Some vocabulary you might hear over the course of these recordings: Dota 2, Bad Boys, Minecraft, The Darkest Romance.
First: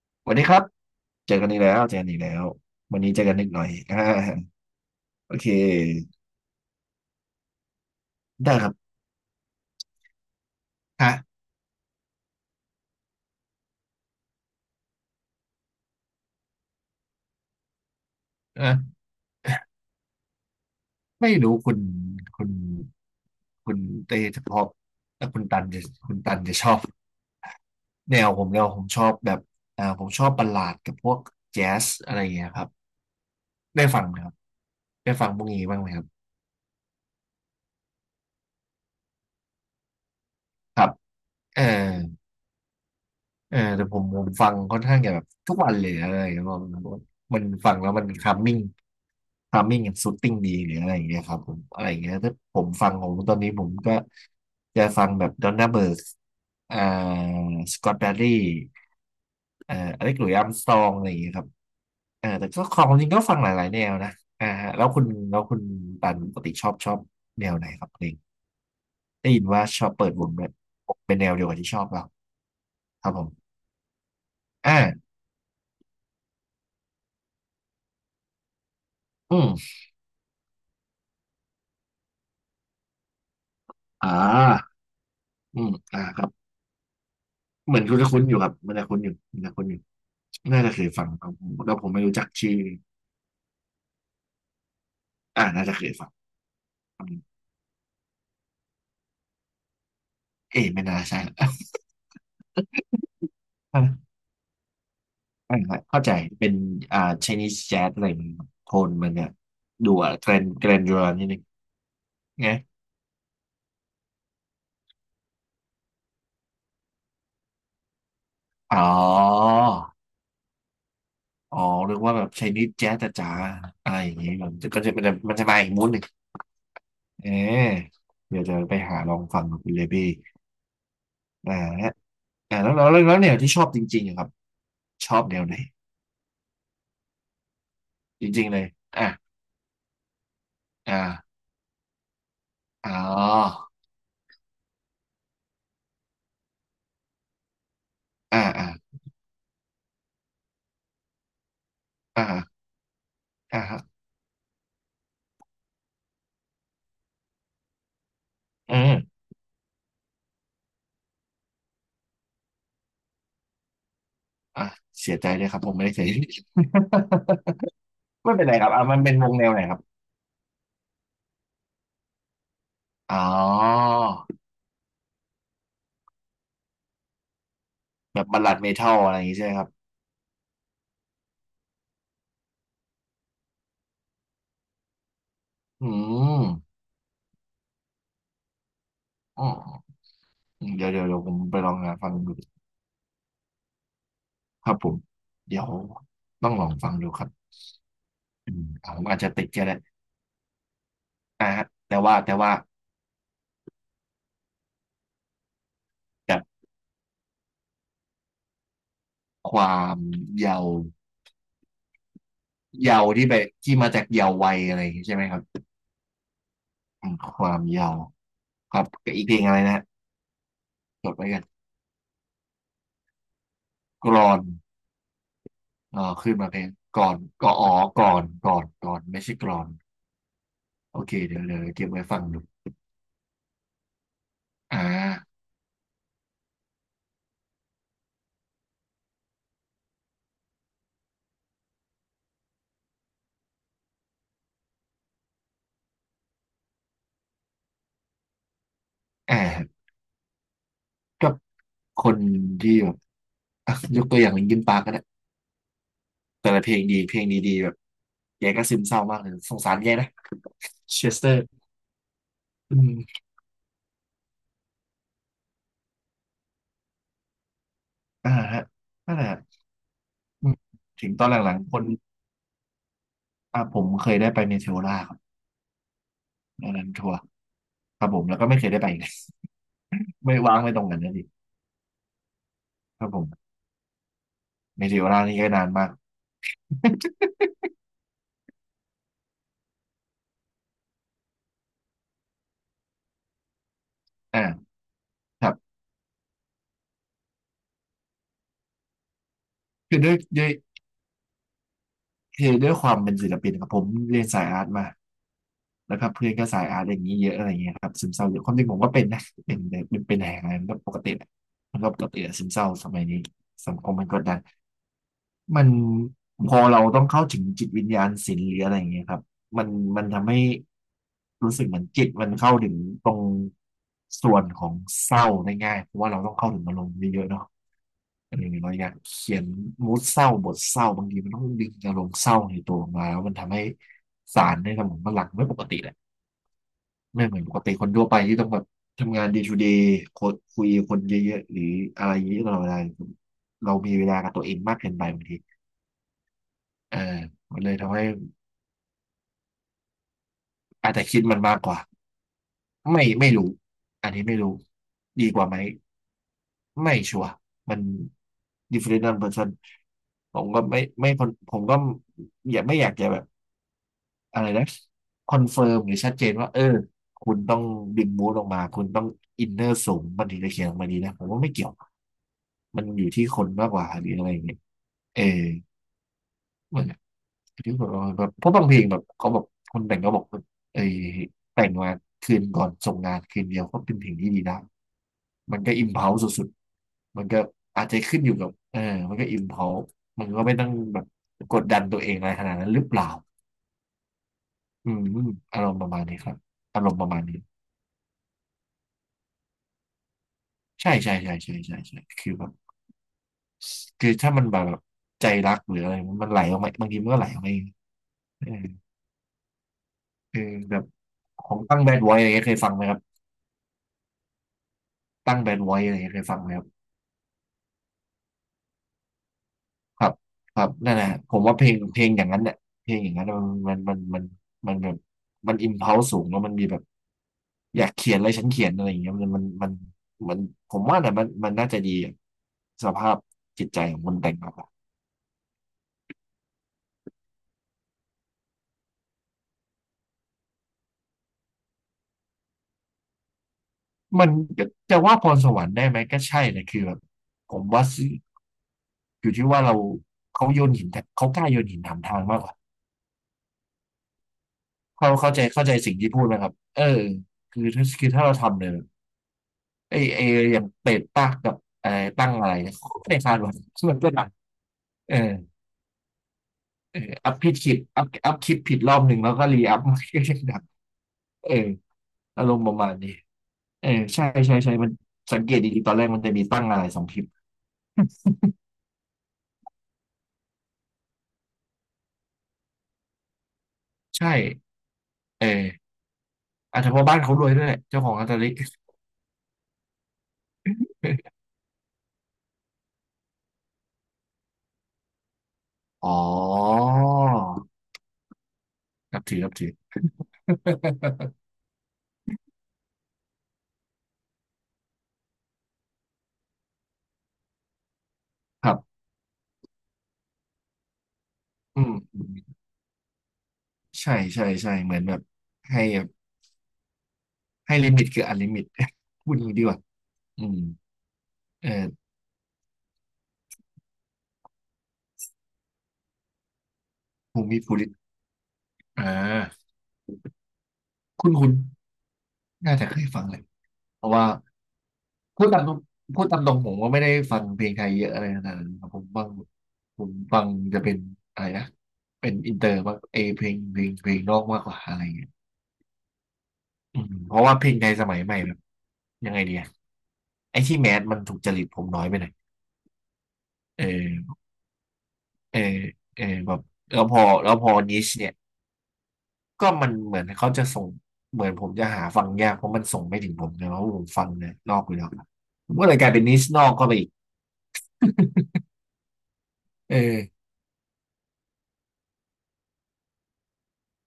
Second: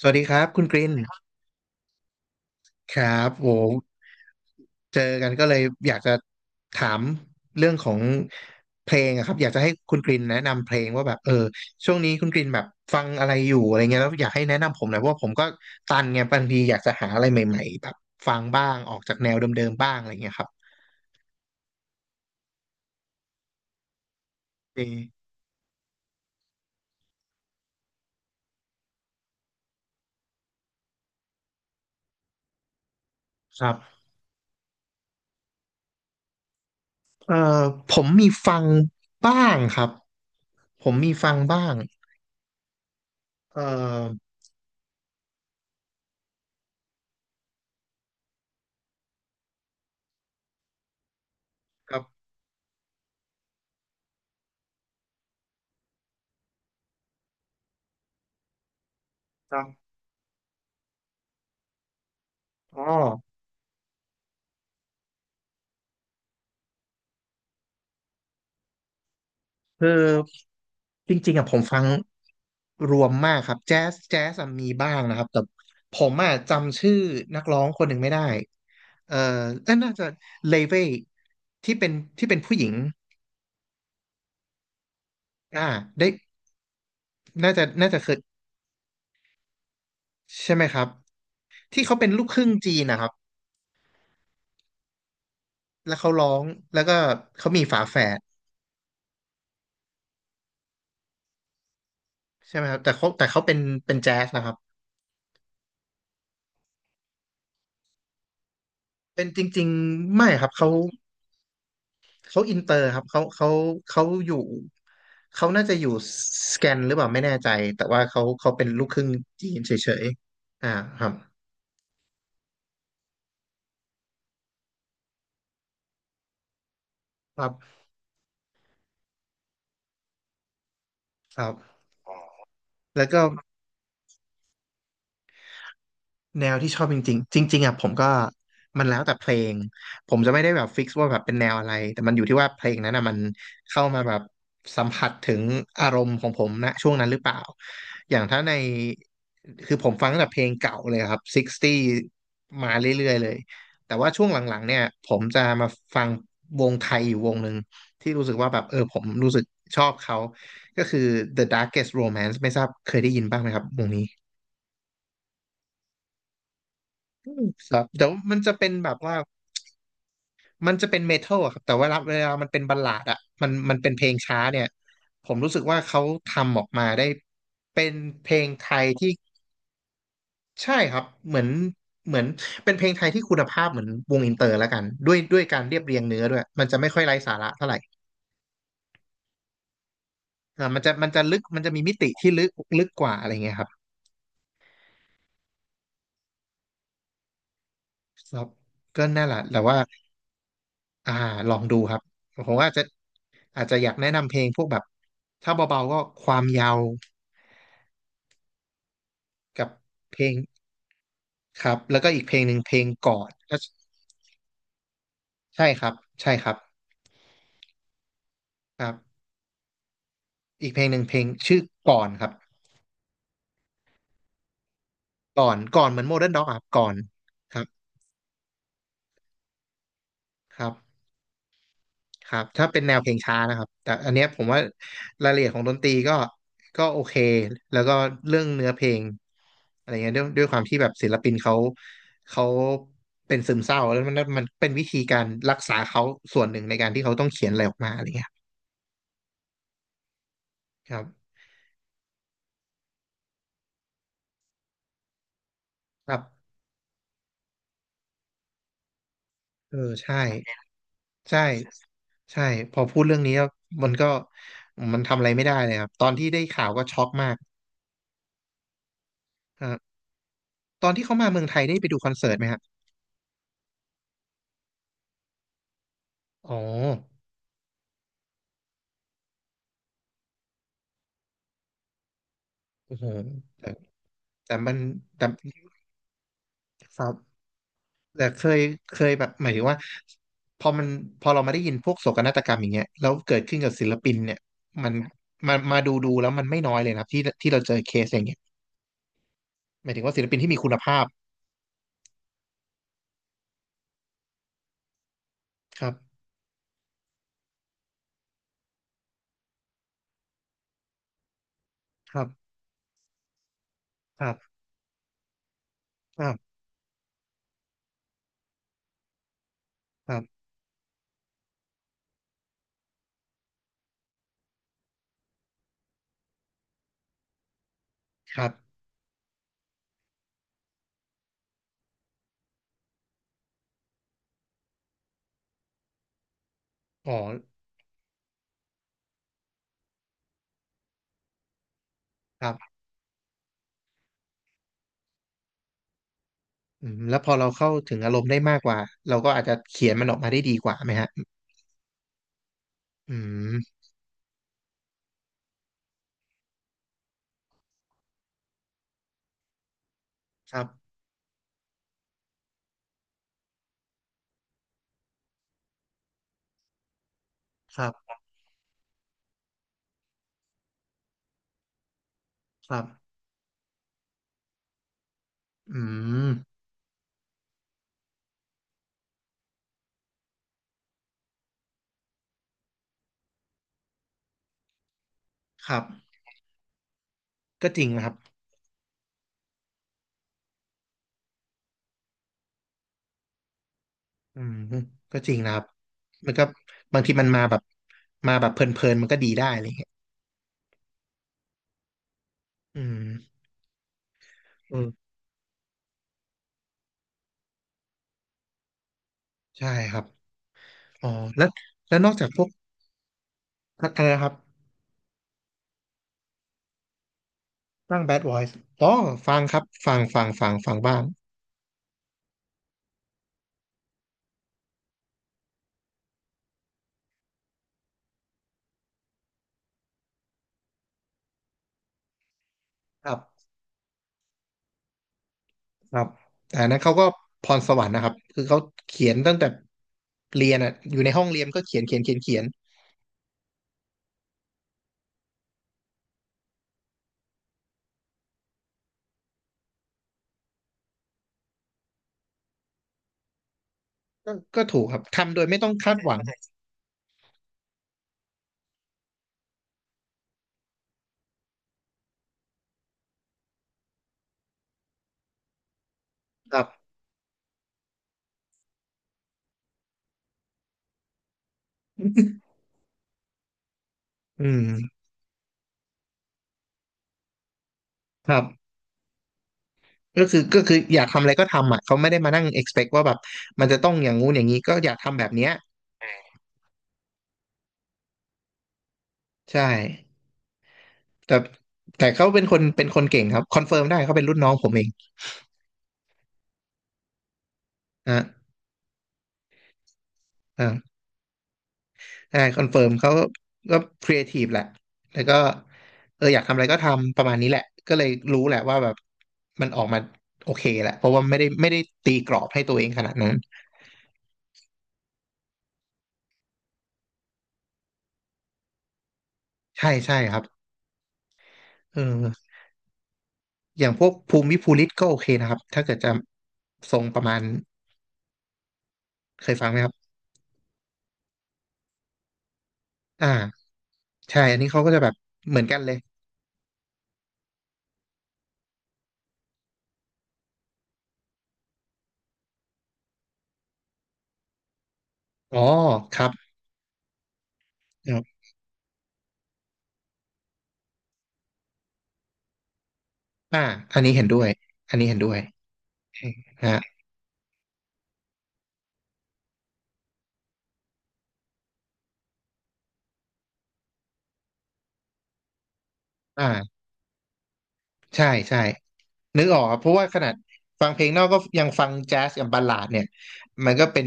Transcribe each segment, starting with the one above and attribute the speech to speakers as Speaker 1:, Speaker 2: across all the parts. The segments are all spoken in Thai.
Speaker 1: สวัสดีค
Speaker 2: วัน
Speaker 1: รั
Speaker 2: นี้
Speaker 1: บ
Speaker 2: ครั
Speaker 1: คุ
Speaker 2: บ
Speaker 1: ณกริน
Speaker 2: เจอกันอีกแล้วเจอกันอีกแล้ว
Speaker 1: ค
Speaker 2: วันนี้
Speaker 1: รั
Speaker 2: เจอ
Speaker 1: บ
Speaker 2: กันนิ
Speaker 1: โห
Speaker 2: ดหน่อย
Speaker 1: เจอกัน
Speaker 2: โอ
Speaker 1: ก็
Speaker 2: เค
Speaker 1: เลยอยากจะถามเรื่องของ
Speaker 2: ได้ครับ
Speaker 1: เพลงอะครับอยากจะให้คุณกรินแนะนำเพลงว่า
Speaker 2: ฮะ
Speaker 1: แบบช่วงนี้คุณกรินแบบฟังอะไรอยู่อะไรเงี้ยแล้วอยากให้แนะนำผมหน่อยเพราะว่าผมก็ตันไงบางทีอยากจะหาอะไรใหม่ๆแบบฟัง
Speaker 2: เอ
Speaker 1: บ้างออ
Speaker 2: อ
Speaker 1: กจากแนวเดิมๆบ้างอะไรเงี้ยครับ
Speaker 2: ไม่รู้คุณคุณเต้จะพอบ
Speaker 1: เอ
Speaker 2: แต่คุณตันจะชอบแนวผมชอบแบบผมชอบบัลลาดกับพวกแจ๊สอะไรอย่างเงี้ยครับ
Speaker 1: ครับ
Speaker 2: ได้ฟังไหมครับได้ฟังพวกนี้บ้างไหมครับ
Speaker 1: เอ่อผมมีฟังบ้างครับ
Speaker 2: ค
Speaker 1: ผ
Speaker 2: รับ
Speaker 1: มมีฟัง
Speaker 2: เออ
Speaker 1: บ้าง
Speaker 2: เออ
Speaker 1: เอ่
Speaker 2: แต่ผมผ
Speaker 1: อ
Speaker 2: มฟังค่อนข้างจะแบบทุกวันเลยอะไรอย่างเงี้ยมันมันฟังแล้วมันคัมมิ่งคัมมิ่งกับซูตติ้งดีหรืออะไรอย่างเงี้ยครับผมอะไร
Speaker 1: ค
Speaker 2: อ
Speaker 1: รั
Speaker 2: ย่าง
Speaker 1: บ
Speaker 2: เงี้ยถ้าผมฟังของตอนนี้ผมก็จะฟังแบบดอนน่าเบิร์กอ่าสกอตแบรดี่
Speaker 1: ครับ
Speaker 2: อเล็กหลุยส์อาร์มสตรองอะไรอย่างเงี้ยครับเออแต่ก็ข
Speaker 1: อ๋
Speaker 2: อ
Speaker 1: อ
Speaker 2: งจริงก็ฟังหลายๆแนวนะอ่าฮะแล้วคุณตันปกติชอบแนวไหนครับเพลงได้ยินว่าช
Speaker 1: คื
Speaker 2: อ
Speaker 1: อ
Speaker 2: บเปิดวงด้วย
Speaker 1: จ
Speaker 2: เป็นแน
Speaker 1: ริ
Speaker 2: ว
Speaker 1: งๆ
Speaker 2: เดีย
Speaker 1: อะ
Speaker 2: ว
Speaker 1: ผ
Speaker 2: กับ
Speaker 1: ม
Speaker 2: ที่ช
Speaker 1: ฟั
Speaker 2: อ
Speaker 1: ง
Speaker 2: บเรา
Speaker 1: ร
Speaker 2: ค
Speaker 1: ว
Speaker 2: รับ
Speaker 1: ม
Speaker 2: ผม
Speaker 1: มากครับแจ๊สแจ๊สอะมีบ้าง
Speaker 2: อ่า
Speaker 1: นะครับแต่ผมอะจำชื่อนักร้องคนหนึ่งไม่ได้เออ
Speaker 2: อื
Speaker 1: เอ้
Speaker 2: ม
Speaker 1: ยน่าจะเลเวที่เป็นที่เป็นผู้หญิง
Speaker 2: อ่า อื
Speaker 1: อ่า
Speaker 2: มอ่า
Speaker 1: ได้
Speaker 2: ครับเหมือน
Speaker 1: น่า
Speaker 2: คุ
Speaker 1: จะ
Speaker 2: ณ
Speaker 1: เค
Speaker 2: จะ
Speaker 1: ย
Speaker 2: คุ้นอยู่ครับมันจะคุ้นอยู่มันจะคุ้นอยู่
Speaker 1: ใช่ไห
Speaker 2: น่า
Speaker 1: ม
Speaker 2: จะ
Speaker 1: ค
Speaker 2: เค
Speaker 1: รับ
Speaker 2: ยฟังครับผมแล้ว
Speaker 1: ที่
Speaker 2: ผม
Speaker 1: เขา
Speaker 2: ไม่
Speaker 1: เป็น
Speaker 2: รู้
Speaker 1: ลู
Speaker 2: จัก
Speaker 1: กครึ่ง
Speaker 2: ชื่อ
Speaker 1: จีนนะครับ
Speaker 2: อ่าน่าจะเคย
Speaker 1: แล้ว
Speaker 2: ฟั
Speaker 1: เขา
Speaker 2: ง
Speaker 1: ร้องแล้วก็
Speaker 2: อืม
Speaker 1: เขามีฝาแฝด
Speaker 2: เอ๊ะไม่น่าใช่ละ อ่ะ
Speaker 1: ใช่ไหมครับแต่เขาเป็นเป็น
Speaker 2: อ่า
Speaker 1: แจ๊สนะครับ
Speaker 2: เข้าใจเป็นอ่า Chinese Jazz อะไรมันโทนมัน
Speaker 1: เป็
Speaker 2: เนี่
Speaker 1: น
Speaker 2: ย
Speaker 1: จริง
Speaker 2: ดูอ่ะ
Speaker 1: ๆ
Speaker 2: แก
Speaker 1: ไม่
Speaker 2: ร
Speaker 1: ค
Speaker 2: น
Speaker 1: รับ
Speaker 2: แก
Speaker 1: เขา
Speaker 2: รนจูรานิดนึง
Speaker 1: เขา
Speaker 2: ไง
Speaker 1: อินเตอร์ครับเขาเขาอยู่เขาน่าจะอยู่สแกนหรือเปล่าไม่แน่ใจแต่ว่าเขาเป็นลู
Speaker 2: อ๋
Speaker 1: กครึ่งจี
Speaker 2: อ
Speaker 1: นเฉยๆอ่าครับ
Speaker 2: อ๋อเรียกว่าแบบ Chinese Jazz จ๋าๆอะไรอย่างงี้มันก็จะมันจะมาอีกมูดหนึ่งเ
Speaker 1: ครับ
Speaker 2: ออเดี๋ยวจะไปหาลองฟังกับคุณเลบี้
Speaker 1: ครั
Speaker 2: อ่า
Speaker 1: บ
Speaker 2: ฮะอ่า
Speaker 1: แล้ว
Speaker 2: แล้ว
Speaker 1: ก็
Speaker 2: แนวที่ชอบจริงๆอะครับชอบแนวไหน
Speaker 1: แนวที่ชอบจริงๆจริงๆอ่ะผมก็
Speaker 2: จริงๆเลย
Speaker 1: มันแล้ว
Speaker 2: อ่ะ
Speaker 1: แต่เพลงผมจะไม่ได้แบบฟิกซ์
Speaker 2: อ่า
Speaker 1: ว่าแบบเป็นแนวอะไรแต่มันอยู่ที่ว่าเพลงนั้
Speaker 2: อ๋
Speaker 1: นอ่ะมัน
Speaker 2: อ
Speaker 1: เข้ามาแบบสัมผัสถึงอารมณ์ของผมนะช่วงนั้นหรือเปล่าอย่างถ้า
Speaker 2: อ่า
Speaker 1: ใน
Speaker 2: อ่า
Speaker 1: คือผมฟังตั้งแต่เพลงเก่าเลยครับ60
Speaker 2: อ่า
Speaker 1: มาเรื่อยๆเลย
Speaker 2: อ่าครับ
Speaker 1: แต่ว่าช่วงหลังๆเนี่ยผมจะมาฟังวงไทยอยู่วงหนึ่งที่รู้สึกว่าแบบเอ
Speaker 2: อื
Speaker 1: อ
Speaker 2: ม
Speaker 1: ผมรู้สึกชอบเขาก็คือ The Darkest Romance ไม่ทราบเคยได้ยินบ้างไหมครับวงนี้
Speaker 2: อ่ะเสียใจด้วยครับผมไม่ได้เสีย
Speaker 1: ครับแต่ว่า
Speaker 2: ไม่
Speaker 1: มัน
Speaker 2: เป็น
Speaker 1: จะ
Speaker 2: ไรค
Speaker 1: เป็
Speaker 2: รับ
Speaker 1: น
Speaker 2: อ่ะ
Speaker 1: แบ
Speaker 2: มั
Speaker 1: บ
Speaker 2: นเป็
Speaker 1: ว่า
Speaker 2: นวงแนวไหนครับ
Speaker 1: มันจะเป็นเมทัลอะครับแต่ว่าเวลามันเป็นบัลลาด
Speaker 2: อ๋
Speaker 1: อะ
Speaker 2: อ
Speaker 1: มันเป็นเพลงช้าเนี่ยผมรู้สึกว่าเขาทำออกมาได้เป็น
Speaker 2: แบ
Speaker 1: เพ
Speaker 2: บ
Speaker 1: ล
Speaker 2: บัล
Speaker 1: ง
Speaker 2: ลัด
Speaker 1: ไท
Speaker 2: เม
Speaker 1: ย
Speaker 2: ทัล
Speaker 1: ที่
Speaker 2: อะไรอย่างงี้ใช่ไหมครับ
Speaker 1: ใช่ครับเหมือนเหมือนเป็นเพลงไทยที่คุณภาพเหมือนวงอินเตอร์แล้วกันด้วยด้วยการเรียบ
Speaker 2: อื
Speaker 1: เรียงเนื้อด้วย
Speaker 2: ม
Speaker 1: มันจะไม่ค่อยไร้สาระเท่าไหร่
Speaker 2: อ๋อ
Speaker 1: อ่ามัน
Speaker 2: เดี๋ย
Speaker 1: จะ
Speaker 2: วผม
Speaker 1: ลึก
Speaker 2: ไป
Speaker 1: มัน
Speaker 2: ล
Speaker 1: จะ
Speaker 2: อง
Speaker 1: มี
Speaker 2: หา
Speaker 1: มิติ
Speaker 2: ฟัง
Speaker 1: ที่
Speaker 2: ดู
Speaker 1: ลึกลึกกว่าอะไรเงี้ยครับ
Speaker 2: ครับผมเดี๋ยวต้องลองฟังดูครับ
Speaker 1: ครับ
Speaker 2: อืมอ่ะผ
Speaker 1: ก็
Speaker 2: มอาจ
Speaker 1: นั่น
Speaker 2: จะ
Speaker 1: แหละ
Speaker 2: ติด
Speaker 1: แต่
Speaker 2: ก็ได้
Speaker 1: ว่า อ่า
Speaker 2: อ่ะ
Speaker 1: ลอง
Speaker 2: ฮะ
Speaker 1: ดูครับ
Speaker 2: แต่
Speaker 1: ผ
Speaker 2: ว่า
Speaker 1: มว่าอาจจะอยากแนะนำเพลงพวกแบบถ้าเบาๆก็ควา
Speaker 2: แบ
Speaker 1: ม
Speaker 2: บ
Speaker 1: ยาว
Speaker 2: ค
Speaker 1: กับ
Speaker 2: วาม
Speaker 1: เพลง
Speaker 2: เยาว์
Speaker 1: ครับแล้วก็อีกเพลงหนึ่งเพลง
Speaker 2: เยาว์
Speaker 1: ก่อ
Speaker 2: ที่
Speaker 1: น
Speaker 2: ไป
Speaker 1: ก็
Speaker 2: ที่มาจากเยาว์วัยอะไรอย่างงี้ใช่ไหมครับ
Speaker 1: ใช่ครับใช่ครับ
Speaker 2: อืมความเยาว์ ค
Speaker 1: ค
Speaker 2: รับ
Speaker 1: รั
Speaker 2: กับ
Speaker 1: บ
Speaker 2: อีกเพลงอะไรนะฮะ
Speaker 1: อีกเพลงหนึ่ง
Speaker 2: จ
Speaker 1: เพ
Speaker 2: ด
Speaker 1: ลง
Speaker 2: ไว้กัน
Speaker 1: ชื่อก่อนครับ
Speaker 2: กรอน
Speaker 1: ก่อนเหมือ
Speaker 2: อ่า
Speaker 1: นโมเดิร์น
Speaker 2: ขึ้น
Speaker 1: ด็อก
Speaker 2: มา
Speaker 1: ค
Speaker 2: เพ
Speaker 1: รั
Speaker 2: ล
Speaker 1: บ
Speaker 2: ง
Speaker 1: ก่อน
Speaker 2: ก่อนก็
Speaker 1: ครับ
Speaker 2: อ๋อก่อน ไม่ใช่กรอน
Speaker 1: ครับ
Speaker 2: โอเค เดี๋ยวเก็บไว้ฟัง
Speaker 1: ครั
Speaker 2: ดู
Speaker 1: บถ้าเป็นแนวเพลงช้านะครับแต่อันเนี้ยผมว่า
Speaker 2: อ่า
Speaker 1: รายละเอียดของดนตรีก็ก็โอเคแล้วก็เรื่องเนื้อเพลงอะไรเงี้ยด้วยด้วยความที่แบบศิลปินเขาเป็นซึมเศร้าแล้วมันเป็นวิธีการรักษาเขาส่วนหนึ่งในการที่เขาต้องเขียนอะไรออกมาอะไรเงี้ย
Speaker 2: อ่า
Speaker 1: ครับ
Speaker 2: ก็คนที่แบบอ่ะยกตัวอย่างลิงคินปาร์กก็ได้
Speaker 1: ครับ
Speaker 2: แต่ละเพลงดีเพลงดีๆแบบแกก็ซึมเศร้ามากเลยสงสา
Speaker 1: เอ
Speaker 2: ร
Speaker 1: อ
Speaker 2: แกนะ
Speaker 1: ใช่
Speaker 2: เชสเตอ
Speaker 1: ใช่
Speaker 2: ร์
Speaker 1: ใช่พ
Speaker 2: อื
Speaker 1: อ
Speaker 2: ม
Speaker 1: พูดเรื่องนี้แล้วมันก็มันทำอะไรไม่ได้เลยครับตอนที่ได้ข่าวก็ช็อกมาก
Speaker 2: อ่าฮะนั่นแหละ
Speaker 1: อ่า
Speaker 2: อืม
Speaker 1: ตอนที่
Speaker 2: ถึง
Speaker 1: เขา
Speaker 2: ตอ
Speaker 1: มา
Speaker 2: น
Speaker 1: เมือง
Speaker 2: หลั
Speaker 1: ไท
Speaker 2: ง
Speaker 1: ย
Speaker 2: ๆค
Speaker 1: ได้
Speaker 2: น
Speaker 1: ไปดูคอนเสิร์ตไหมครับ
Speaker 2: อ่าผมเคยได้ไปเนเทโอล่าครับ
Speaker 1: อ๋อ
Speaker 2: ตอนนั้นทัวร์ครับผมแล้วก็ไม่เคยได้ไปอีก ไม่ว่างไม่ตรงกันนะดิ
Speaker 1: โอ้
Speaker 2: ค
Speaker 1: โห
Speaker 2: รับผม
Speaker 1: แต่มัน
Speaker 2: เนเทโอล่า
Speaker 1: แต่
Speaker 2: นี่ก็นานมาก
Speaker 1: ครับแต่เคยเคยแบบหมายถึงว่าพอมันพอเรามาได้ยินพวกโศกนาฏกรรมอย่างเงี้ยแล้วเกิดขึ้นกับศิลปินเนี่ย
Speaker 2: อ่า
Speaker 1: มัน
Speaker 2: ครั
Speaker 1: มา
Speaker 2: บ
Speaker 1: มาดูดูแล้วมันไม่น้อยเลยนะครับที่เราเจอเคสอย่างเงี้ยหมาย
Speaker 2: คื
Speaker 1: ถึ
Speaker 2: อ
Speaker 1: ง
Speaker 2: ด้ว
Speaker 1: ว่า
Speaker 2: ย
Speaker 1: ศิลปิน
Speaker 2: ด้ว
Speaker 1: ที่
Speaker 2: ย
Speaker 1: มีคุณภาพ
Speaker 2: คือด้วยความเป็นศิลปินครับผมเรียนสายอาร์ตมา
Speaker 1: ครั
Speaker 2: แล้วครับ
Speaker 1: บ
Speaker 2: เพื่อนก็สายอาร์ตอย่างนี้เยอะอะไรเงี้ยครับซึมเศร้าเยอะความจริงผมก็เป็นนะเป็นแหงอะไรมันก็ปกติแหละมันก็ปก
Speaker 1: ค
Speaker 2: ติ
Speaker 1: รั
Speaker 2: อะซึ
Speaker 1: บ
Speaker 2: มเศร้าสมัยนี้สังคมมันก
Speaker 1: ค
Speaker 2: ด
Speaker 1: รั
Speaker 2: ดัน
Speaker 1: บ
Speaker 2: มัน
Speaker 1: ครับ
Speaker 2: พอเราต้องเข้าถึงจิตวิญญาณศิลป์หรืออะไรอย่างเงี้ยครับมันมัน
Speaker 1: ครั
Speaker 2: ทำ
Speaker 1: บ
Speaker 2: ให้รู้สึกเหมือนจิตมันเข้าถึงตรงส่วนของเศร้าได้ง่ายเพราะว่าเราต้องเข้าถึงอารมณ์เยอะๆเนาะ เอ
Speaker 1: ครั
Speaker 2: อเรา
Speaker 1: บ
Speaker 2: อยากเขียนมูดเศร้าบทเศร้าบางทีมันต้องดึงอารมณ์เศร้าในตัวออกมาแล้วมันทำให้สารในสมองมันหลั่งไม่ปกติแหละ
Speaker 1: อ๋อ
Speaker 2: ไม่เหมือนปกติคนทั่วไปที่ต้องแบบทำงาน day to day คนคุยกับคนเยอะๆหรืออะไรเย
Speaker 1: ค
Speaker 2: อะต
Speaker 1: รั
Speaker 2: ลอดเว
Speaker 1: บ
Speaker 2: ลาเรามีเวลากับตัวเองมากเกินไปบางที
Speaker 1: อื
Speaker 2: เอ
Speaker 1: ม
Speaker 2: อ
Speaker 1: แล้วพอเรา
Speaker 2: มัน
Speaker 1: เข้า
Speaker 2: เลย
Speaker 1: ถึ
Speaker 2: ทำ
Speaker 1: ง
Speaker 2: ให้
Speaker 1: อารมณ์ได้มากกว่าเราก็อาจจะเขียนมันออกมาได้ดีกว่าไห
Speaker 2: อา
Speaker 1: ม
Speaker 2: จจะ
Speaker 1: ฮะ
Speaker 2: คิดมันมากกว่าไม่
Speaker 1: อื
Speaker 2: ไม่รู้
Speaker 1: ม
Speaker 2: อันนี้ไม่รู้ดีกว่าไหมไม่ชัวร์มัน different person ผม
Speaker 1: ค
Speaker 2: ก็
Speaker 1: รั
Speaker 2: ไม่
Speaker 1: บ
Speaker 2: ไม่ผมก็อย่าไม่อยากจะแบบ อะไรนะคอนเฟิร์มหรือชัดเจนว่าเออคุณต้อง
Speaker 1: ครั
Speaker 2: ดึง
Speaker 1: บ
Speaker 2: มูดออกมาคุณต้องอินเนอร์สูงมันถึงจะเขียนออกมาดีนะผมว่าไม่เกี่ยว
Speaker 1: ครั
Speaker 2: มันอ
Speaker 1: บ
Speaker 2: ยู่ที่คนมากกว่าหรืออะไรอย่างเงี้ยเออ
Speaker 1: อืม
Speaker 2: เหมือนที่ผมแบบเพราะบางเพลงแบบเขาบอกคนแต่งก็บอกว่าเออแต่งมาคืนก่อนส่งงานคืนเดียวก็เป็นเพลงที่ดีนะมัน
Speaker 1: ค
Speaker 2: ก็
Speaker 1: รั
Speaker 2: อิ
Speaker 1: บ
Speaker 2: มพ l ลสสุดๆมันก็
Speaker 1: ก็จ
Speaker 2: อา
Speaker 1: ริ
Speaker 2: จ
Speaker 1: ง
Speaker 2: จะ
Speaker 1: นะครับ
Speaker 2: ขึ้นอยู่กับเออมันก็อิมพ l ลมันก็ไม่ต้องแบบกดดันตัวเองอะไรขนาดนั้นหรือเปล่า
Speaker 1: อืม
Speaker 2: อืม
Speaker 1: ก็จริงนะค
Speaker 2: อา
Speaker 1: รับ
Speaker 2: รมณ์ประมาณนี้ค
Speaker 1: มั
Speaker 2: รั
Speaker 1: น
Speaker 2: บ
Speaker 1: ก็
Speaker 2: อารม
Speaker 1: บา
Speaker 2: ณ์
Speaker 1: ง
Speaker 2: ป
Speaker 1: ที
Speaker 2: ระมาณ
Speaker 1: มัน
Speaker 2: นี้
Speaker 1: มาแบบมาแบบเพลินๆมันก็ดีได้อะไรเงี้ย
Speaker 2: ใช่ใช่ใช่ใช่ใช่ใช่คือแบบ
Speaker 1: อืม
Speaker 2: คือถ้ามันแบบ
Speaker 1: เอ
Speaker 2: แบบ
Speaker 1: อ
Speaker 2: ใจรักหรืออะไรมันมันไหลออกมาบางทีมันก็ไหลออกมาเองเออ
Speaker 1: ใช่ครับ
Speaker 2: เออแบบ
Speaker 1: อ๋อแล้
Speaker 2: ข
Speaker 1: ว
Speaker 2: องตั้งแบด
Speaker 1: นอก
Speaker 2: ไว้อะ
Speaker 1: จา
Speaker 2: ไร
Speaker 1: กพ
Speaker 2: เงี้
Speaker 1: ว
Speaker 2: ย
Speaker 1: ก
Speaker 2: เคยฟังไหมครับ
Speaker 1: อะไรนะครับ
Speaker 2: ตั้งแบดไว้อะไรเงี้ยเคยฟังไหมครับ
Speaker 1: ฟัง Bad Boys อ๋อฟังครับฟัง
Speaker 2: ครับ
Speaker 1: ฟังฟัง
Speaker 2: ครับ
Speaker 1: ฟัง
Speaker 2: นั่น
Speaker 1: บ้า
Speaker 2: แห
Speaker 1: ง
Speaker 2: ละผมว่าเพลงเพลงอย่างนั้นเนี่ยเพลงอย่างนั้นน่ะมันมันมันมันมันแบบมันอิมพัลสูงแล้วมันมีแบบอยากเขียนอะไรฉันเขียนอะไรอย่างเงี้ยมันมันมันมันผมว่าเนี่ยมันมันน่าจะดีอะส
Speaker 1: ค
Speaker 2: ภา
Speaker 1: รั
Speaker 2: พ
Speaker 1: บ
Speaker 2: จิตใจของคนแต่งแาก่
Speaker 1: ครับแต่อันนั้นเขาก็พรสวรรค์นะครับคือเขาเขียนตั้งแต่เรียนอ่ะอยู่ในห้องเรียนก็เขียน
Speaker 2: มันจะว่าพรสวรรค์ได้ไหมก็ใช่นะคือแบบผมว่า อยู่ที่ว่าเราเขาโยนหินแต่เขากล้าโยนหินถามทางมากกว่า
Speaker 1: ก็ถูกครับ
Speaker 2: เขาเข้า
Speaker 1: ทำโด
Speaker 2: ใจ
Speaker 1: ยไม่
Speaker 2: เข้า
Speaker 1: ต้อง
Speaker 2: ใจ
Speaker 1: คา
Speaker 2: สิ่ง
Speaker 1: ดห
Speaker 2: ที่
Speaker 1: วัง
Speaker 2: พูดไหมครับคือถ้าคือถ้าเราทำเนี่ยไอไออย่างเปรดปากกับไออตั้งอะไรเนี่ยเขาก็ไม่ได้คาดหวังมันก็ดังเออ
Speaker 1: ครับ
Speaker 2: เอออัพผิดคลิปอัพอัพคลิปผิดรอบหนึ่งแล้วก็รีอัพมันก็ยังดัง เอออา รมณ์ประมาณนี้เออใช่
Speaker 1: อื
Speaker 2: ใช่
Speaker 1: ม
Speaker 2: ใช่มันสังเกตดีๆตอนแรกมันจะมีตั้งอะไรสองคลิป
Speaker 1: ครับ ก็คืออยากทำอะไรก็ทำอ่ะเขาไม่ได้มานั่ง expect ว่าแบบมันจะต้องอย่าง
Speaker 2: ใช่
Speaker 1: งู้นอย่างนี้ก็อยากทำแบบ
Speaker 2: เอ
Speaker 1: เนี้ย
Speaker 2: ออาจจะเพราะบ้านเขารวยด้วยแหละเจ้าของอัตลิี
Speaker 1: ใช่แต่ แต่เขาเป็นคนเก่งครับคอนเฟิร์มได้เขาเป็นรุ่นน้องผมเอง
Speaker 2: อ๋อ
Speaker 1: อ่ะ
Speaker 2: นับถือนับถือ
Speaker 1: อ่าได้คอนเฟิร์มเขาก็ครีเอทีฟแหละแล้วก็อยากทำอะไรก็ทำประมาณนี้แหละก็เลยรู้แหละ
Speaker 2: ครั
Speaker 1: ว่าแบบ
Speaker 2: บ
Speaker 1: มันออกมาโอเคแหละเพราะว่าไม่ได้
Speaker 2: อืม
Speaker 1: ตีกรอบ
Speaker 2: อ
Speaker 1: ให้ตัวเองขนาดนั้น
Speaker 2: ใช่ใช่ใช่เหมือนแบบให้แบบให้ลิมิตคืออันลิมิต พูดอย่างนี้ดีกว่า
Speaker 1: ใช่ใช่ครับ
Speaker 2: อืมเอ
Speaker 1: เอ
Speaker 2: อ
Speaker 1: ออย่างพวกภูมิภูริตก็โอเคนะครับถ้าเกิดจะทรงประมาณ
Speaker 2: ภูมิภูริตอ่
Speaker 1: เคยฟั
Speaker 2: า
Speaker 1: งไหมครับ
Speaker 2: คุณคุณน่าจะเคยฟังเลย
Speaker 1: อ่า
Speaker 2: เพราะว่า
Speaker 1: ใช่อันนี้เขาก็จะแบบ
Speaker 2: พูด
Speaker 1: เหมื
Speaker 2: ตา
Speaker 1: อ
Speaker 2: ม
Speaker 1: น
Speaker 2: ตร
Speaker 1: กั
Speaker 2: ง
Speaker 1: นเลย
Speaker 2: พูดตามตรงผมว่าไม่ได้ฟังเพลงไทยเยอะอะไรขนาดนั้นครับผมฟังผมฟังจะเป็นอะไรนะเป็นอินเตอร์มากเออเพลงเพลงเพลงนอกมากกว่าอะไรเงี้ย
Speaker 1: อ๋อครับ
Speaker 2: อืมเพราะว่าเพลงไทยส
Speaker 1: ค
Speaker 2: มั
Speaker 1: รั
Speaker 2: ยใหม่
Speaker 1: บ
Speaker 2: แบบยังไงดีอะไอ้ที่แมสมันถูกจริตผมน้อยไปหน่อย
Speaker 1: อ่า
Speaker 2: เ
Speaker 1: อันนี้เห็น
Speaker 2: ออ
Speaker 1: ด้วยอันนี้เห็นด้วย
Speaker 2: เออเออแบบ
Speaker 1: ฮะ
Speaker 2: แล้วพอแล้วพอนิชเนี่ยก็มันเหมือนเขาจะส่งเหมือนผมจะหาฟังยากเพราะมันส่งไม่ถึงผมนะเพราะผมฟังเนี่ยนอกอยู่แล้วผมก็เลยกลายเป็นนิ
Speaker 1: อ่
Speaker 2: ชนอก
Speaker 1: า
Speaker 2: ก็ไปอีก
Speaker 1: ใช่ใช่นึกออกอะเพ
Speaker 2: เอ
Speaker 1: ราะว่าขนา
Speaker 2: อ
Speaker 1: ดฟังเพลงนอกก็ยังฟังแจ๊สกับบัลลาดเนี่ยมันก็เป็น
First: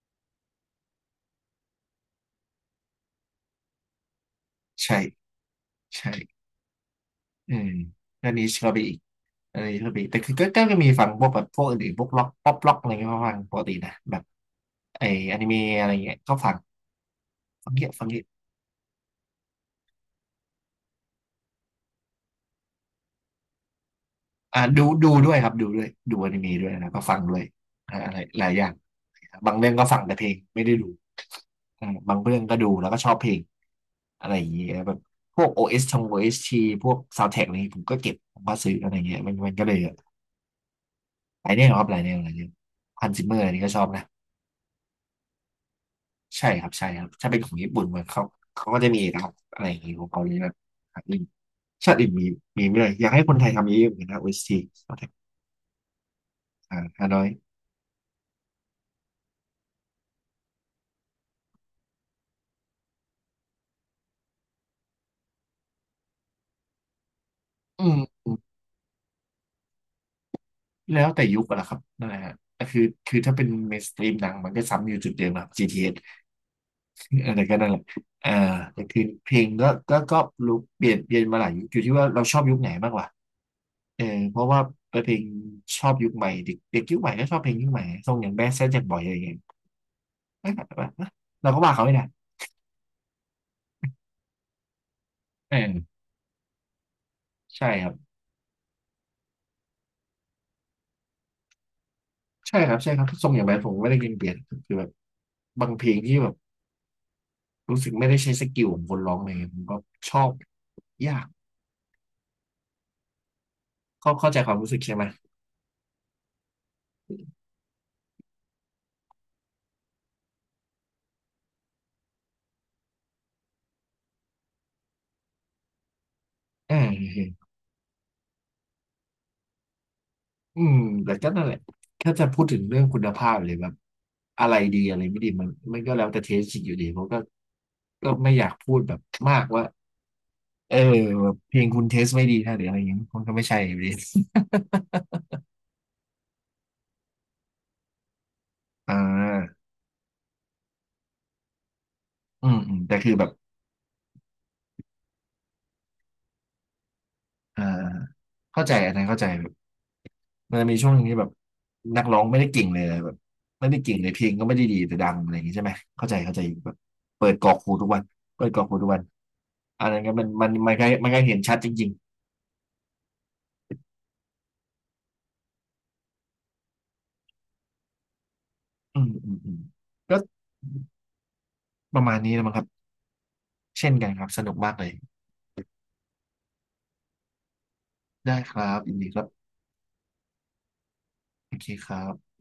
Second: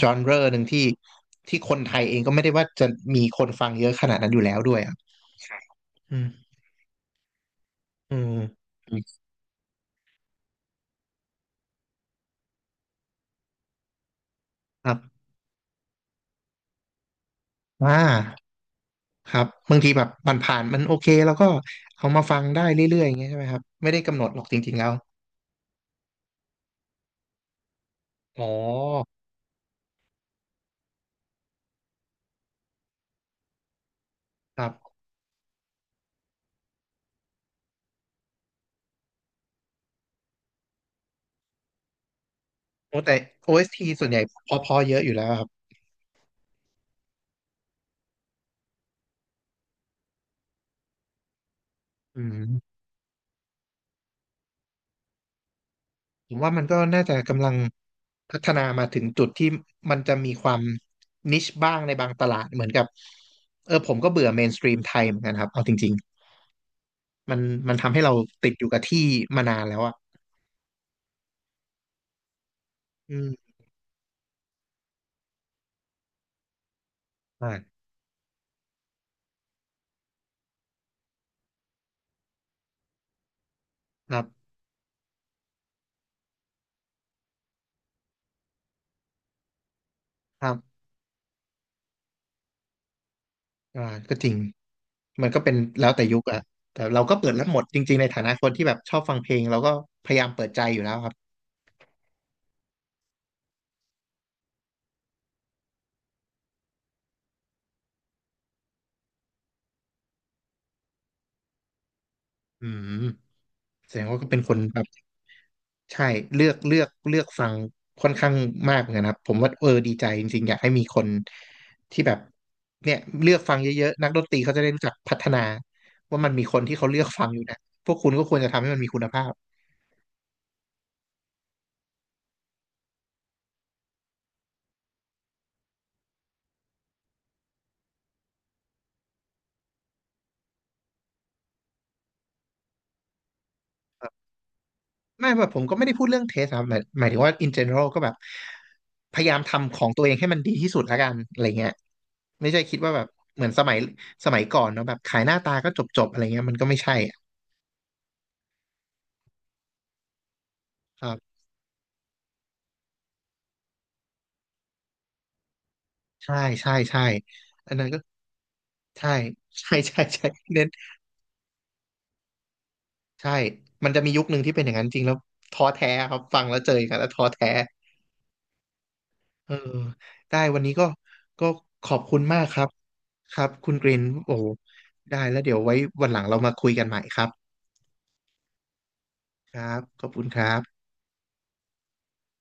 Speaker 1: จอนเรอหนึ่งที่ที่คนไทยเองก็ไม่ได้ว่าจะมีคนฟังเยอะขนาดนั้นอยู่แล้วด้วยอะ
Speaker 2: ใช่ใช่
Speaker 1: อืม
Speaker 2: เออ
Speaker 1: อื
Speaker 2: แล้ว
Speaker 1: ม
Speaker 2: นิชก็ไปอีกอันนี้ก็ไปอีกแต่คือก็ก็ก็มีฟังพวกแบบพวกอื่นๆพวกล็อกป๊อปล็อกอะไรเงี้ยก็ฟังปกตินะแบบ
Speaker 1: ครั
Speaker 2: ไอ
Speaker 1: บ
Speaker 2: อนิเมะอะไรเงี้ยก็ฟังฟังเยอะ
Speaker 1: อ่า
Speaker 2: ฟังเยอะ
Speaker 1: ครับบางทีแบบมันผ่านมันโอเคแล้วก็เอามาฟังได้เรื่อยๆอย่างเงี้ยใช่ไหมครับไม่ได้กำหนดหรอกจ
Speaker 2: อ่า
Speaker 1: ริงๆ
Speaker 2: ดู
Speaker 1: แล้ว
Speaker 2: ดูด้วยครับดูด้วยดูอนิเมะด้วยนะก็ฟังด้วยอ่าอะไรห
Speaker 1: อ๋อ
Speaker 2: ลายอย่างบางเรื่องก็ฟังแต่เพลงไม่ได้ดู อ่าบางเรื่องก็ดูแล้วก็ชอบเพลงอะไรอย่าง
Speaker 1: ค
Speaker 2: เงี้
Speaker 1: รั
Speaker 2: ยแบ
Speaker 1: บ
Speaker 2: บพวก OS ชงโอเอส s t พวกซาว n d t ท a c k อะไรอย่างเงี้ยผมก็เก็บผมก็ซื้ออะไรเงี้ยมันมันก็เลยหลายแนวครับหลายแนวหลายแนว
Speaker 1: โอ้
Speaker 2: ฮัน
Speaker 1: แต่
Speaker 2: ซิเมอร์อันนี้ก็ชอ
Speaker 1: OST ส
Speaker 2: บ
Speaker 1: ที
Speaker 2: นะ
Speaker 1: ส่วนใหญ่เพอๆเยอะอยู่แล้วครับ
Speaker 2: ใช่ครับใช่ครับถ้าเป็นของญี่ปุ่นมันเขาเขาก็จะมีนะครับอะไรอย่างเงี้ยของเกาหลีแบบอื่ชาติอื่น
Speaker 1: อื
Speaker 2: มีมี
Speaker 1: ม
Speaker 2: ไม่เลยอยากให้คนไทยทำเยอะๆเหมือนกันนะ OST ซาวดท็ก
Speaker 1: ผมว่ามันก็
Speaker 2: อ่า
Speaker 1: น่า
Speaker 2: ฮา
Speaker 1: จะ
Speaker 2: นอย
Speaker 1: กำลังพัฒนามาถึงจุดที่มันจะมีความนิชบ้างในบางตลาดเหมือนกับผมก็เบื่อเมนสตรีมไทยเหมือนกันครับเอาจริงๆมัน
Speaker 2: อื
Speaker 1: ทำ
Speaker 2: ม
Speaker 1: ให้เรา
Speaker 2: อืม
Speaker 1: ติดอยู่กับที่มานานแล้วอ่ะ
Speaker 2: แล้วแต่ยุคอะนะครับนั่นแหละฮะแต่คือ
Speaker 1: อื
Speaker 2: คือถ้าเป็น
Speaker 1: ม
Speaker 2: เมนสตรีมหนังมันก็ซ้ำอยู่จุดเดิมนะครับจีทีเอส อะไรก็นั่นแหละ
Speaker 1: อ่า
Speaker 2: อ่าแต่คือเพลงก็ก็ก็รู้เปลี่ยนเปลี่ยนมาหลายยุคอยู่ที่ว่าเราชอบยุคไหนมากกว่าเออ
Speaker 1: ครั
Speaker 2: เพราะ
Speaker 1: บ
Speaker 2: ว่าเพลงชอบยุคใหม่เด็กเด็กยุคใหม่ก็ชอบเพลงยุคใหม่ทรงอย่างแบดแซดแจ็คบอยอะไรอย่างเงี้ย
Speaker 1: ครั
Speaker 2: แบบ
Speaker 1: บ
Speaker 2: ว่าะเราก็ว่าเขาไม่ได้
Speaker 1: อ่าก็จริง มันก็เป็
Speaker 2: เอ
Speaker 1: น
Speaker 2: อ
Speaker 1: แล้วแต่ยุคอะแต่เราก็เปิดรับหมด
Speaker 2: ใช่
Speaker 1: จ
Speaker 2: ครั
Speaker 1: ริ
Speaker 2: บ
Speaker 1: งๆในฐานะคนที่แบบชอบฟังเพลงเราก็พยายามเปิดใจอยู่แล้วครับ
Speaker 2: ใช่ครับใช่ครับทรงอย่างแบดผมไม่ได้ยินเปลี่ยนคือแบบบางเพลงที่แบบรู้สึกไม่ได้ใช้สกิลของคนร้องเลยผมก็ชอบยาก
Speaker 1: อืมแสดง
Speaker 2: ก็
Speaker 1: ว่าก็
Speaker 2: เข้า
Speaker 1: เป็
Speaker 2: ใจ
Speaker 1: น
Speaker 2: ค
Speaker 1: ค
Speaker 2: วาม
Speaker 1: น
Speaker 2: รู้สึ
Speaker 1: แบ
Speaker 2: ก
Speaker 1: บ
Speaker 2: ใช่ไหม
Speaker 1: ใช่เลือกฟังค่อนข้างมากเหมือนกันครับผมว่าดีใจจริงๆอยากให้มีคนที่แบบเนี่ยเลือกฟังเยอะๆนักดนตรีเขาจะได้รู้จักพัฒนาว่ามันมีคน
Speaker 2: เอ
Speaker 1: ที่เขาเลือกฟังอยู่
Speaker 2: อ
Speaker 1: นะพวกคุณก็ควรจะทำให้มันมีคุณภาพ
Speaker 2: อืมแต่ก็นั่นแหละถ้าจะพูดถึงเรื่องคุณภาพเลยแบบอะไรดีอะไรไม่ดีมันมันก็แล้วแต่เทสอีกอยู่ดีเพราะก็ก็ไม่อยากพูดแบบมากว่าเออแบบเพลงคุณเทสไม่ดีนะหรืออะไรอย่างเงี้ยมันก็ไม่ใช่ อยู่ดี
Speaker 1: ไม่แบบผมก็ไม่ได้พูดเรื่องเทสครับหมายถึงว่า in general ก็แบบ
Speaker 2: อ่า
Speaker 1: พยายามทำของตัวเองให้มันดีที่สุดละกันอะไรเงี้ย
Speaker 2: อื
Speaker 1: ไม่
Speaker 2: ม
Speaker 1: ใช่
Speaker 2: อื
Speaker 1: คิด
Speaker 2: ม
Speaker 1: ว่า
Speaker 2: แต่
Speaker 1: แบบ
Speaker 2: คือแบบ
Speaker 1: เหมือนสมัยก่อนเนาะแบบขายหน้าตาก็จบๆอะไรเงี้ยมันก็ไม่ใช่
Speaker 2: อ่าเข้าใจอันนั้นเข้าใจแบบมันจะมีช่วงหนึงที่แบบ
Speaker 1: อะ
Speaker 2: นักร้องไม่ได้เก่งเลยแบบไม่ได้เก่งเลยเพลงก็ไม่ได้ดีแต่ดังอะไรอย่างงี้ใช่ไหมเข้าใจ
Speaker 1: ใช่
Speaker 2: เข้าใจแบ
Speaker 1: ใช่
Speaker 2: บ
Speaker 1: ใช่
Speaker 2: เปิดกรอก
Speaker 1: อั
Speaker 2: หู
Speaker 1: นนั้
Speaker 2: ทุ
Speaker 1: น
Speaker 2: ก
Speaker 1: ก็
Speaker 2: วันเปิดกรอกหูทุกวัน
Speaker 1: ใช่ใช่
Speaker 2: อันนั้
Speaker 1: ใช่
Speaker 2: นก็มั
Speaker 1: ใช่
Speaker 2: นมัน
Speaker 1: เน้น
Speaker 2: มันก็มันก็เห็นชัดจริงๆ
Speaker 1: ใช่มันจะมียุคหนึ่งที่เป็นอย่างนั้นจริงแล้วท้อแท้ครับฟังแล้วเจอกันแล้วท้อแท้
Speaker 2: อืมอืม
Speaker 1: เอ
Speaker 2: อื
Speaker 1: อ
Speaker 2: มก็
Speaker 1: ได้วันนี้ก็ก็ขอ
Speaker 2: ป
Speaker 1: บ
Speaker 2: ระมา
Speaker 1: คุ
Speaker 2: ณ
Speaker 1: ณ
Speaker 2: นี้
Speaker 1: มากค
Speaker 2: นะค
Speaker 1: รั
Speaker 2: รับ
Speaker 1: บครับคุณก
Speaker 2: เช่
Speaker 1: ริ
Speaker 2: น
Speaker 1: น
Speaker 2: กันครับ
Speaker 1: โอ้
Speaker 2: ส
Speaker 1: โห
Speaker 2: นุกมากเลย
Speaker 1: ได้แล้วเดี๋ยวไว้วันหลังเรามาคุยกันใหม่ครับ
Speaker 2: ได้ครับยินดีครับ
Speaker 1: ครับขอบคุณครับ
Speaker 2: โอเคครับ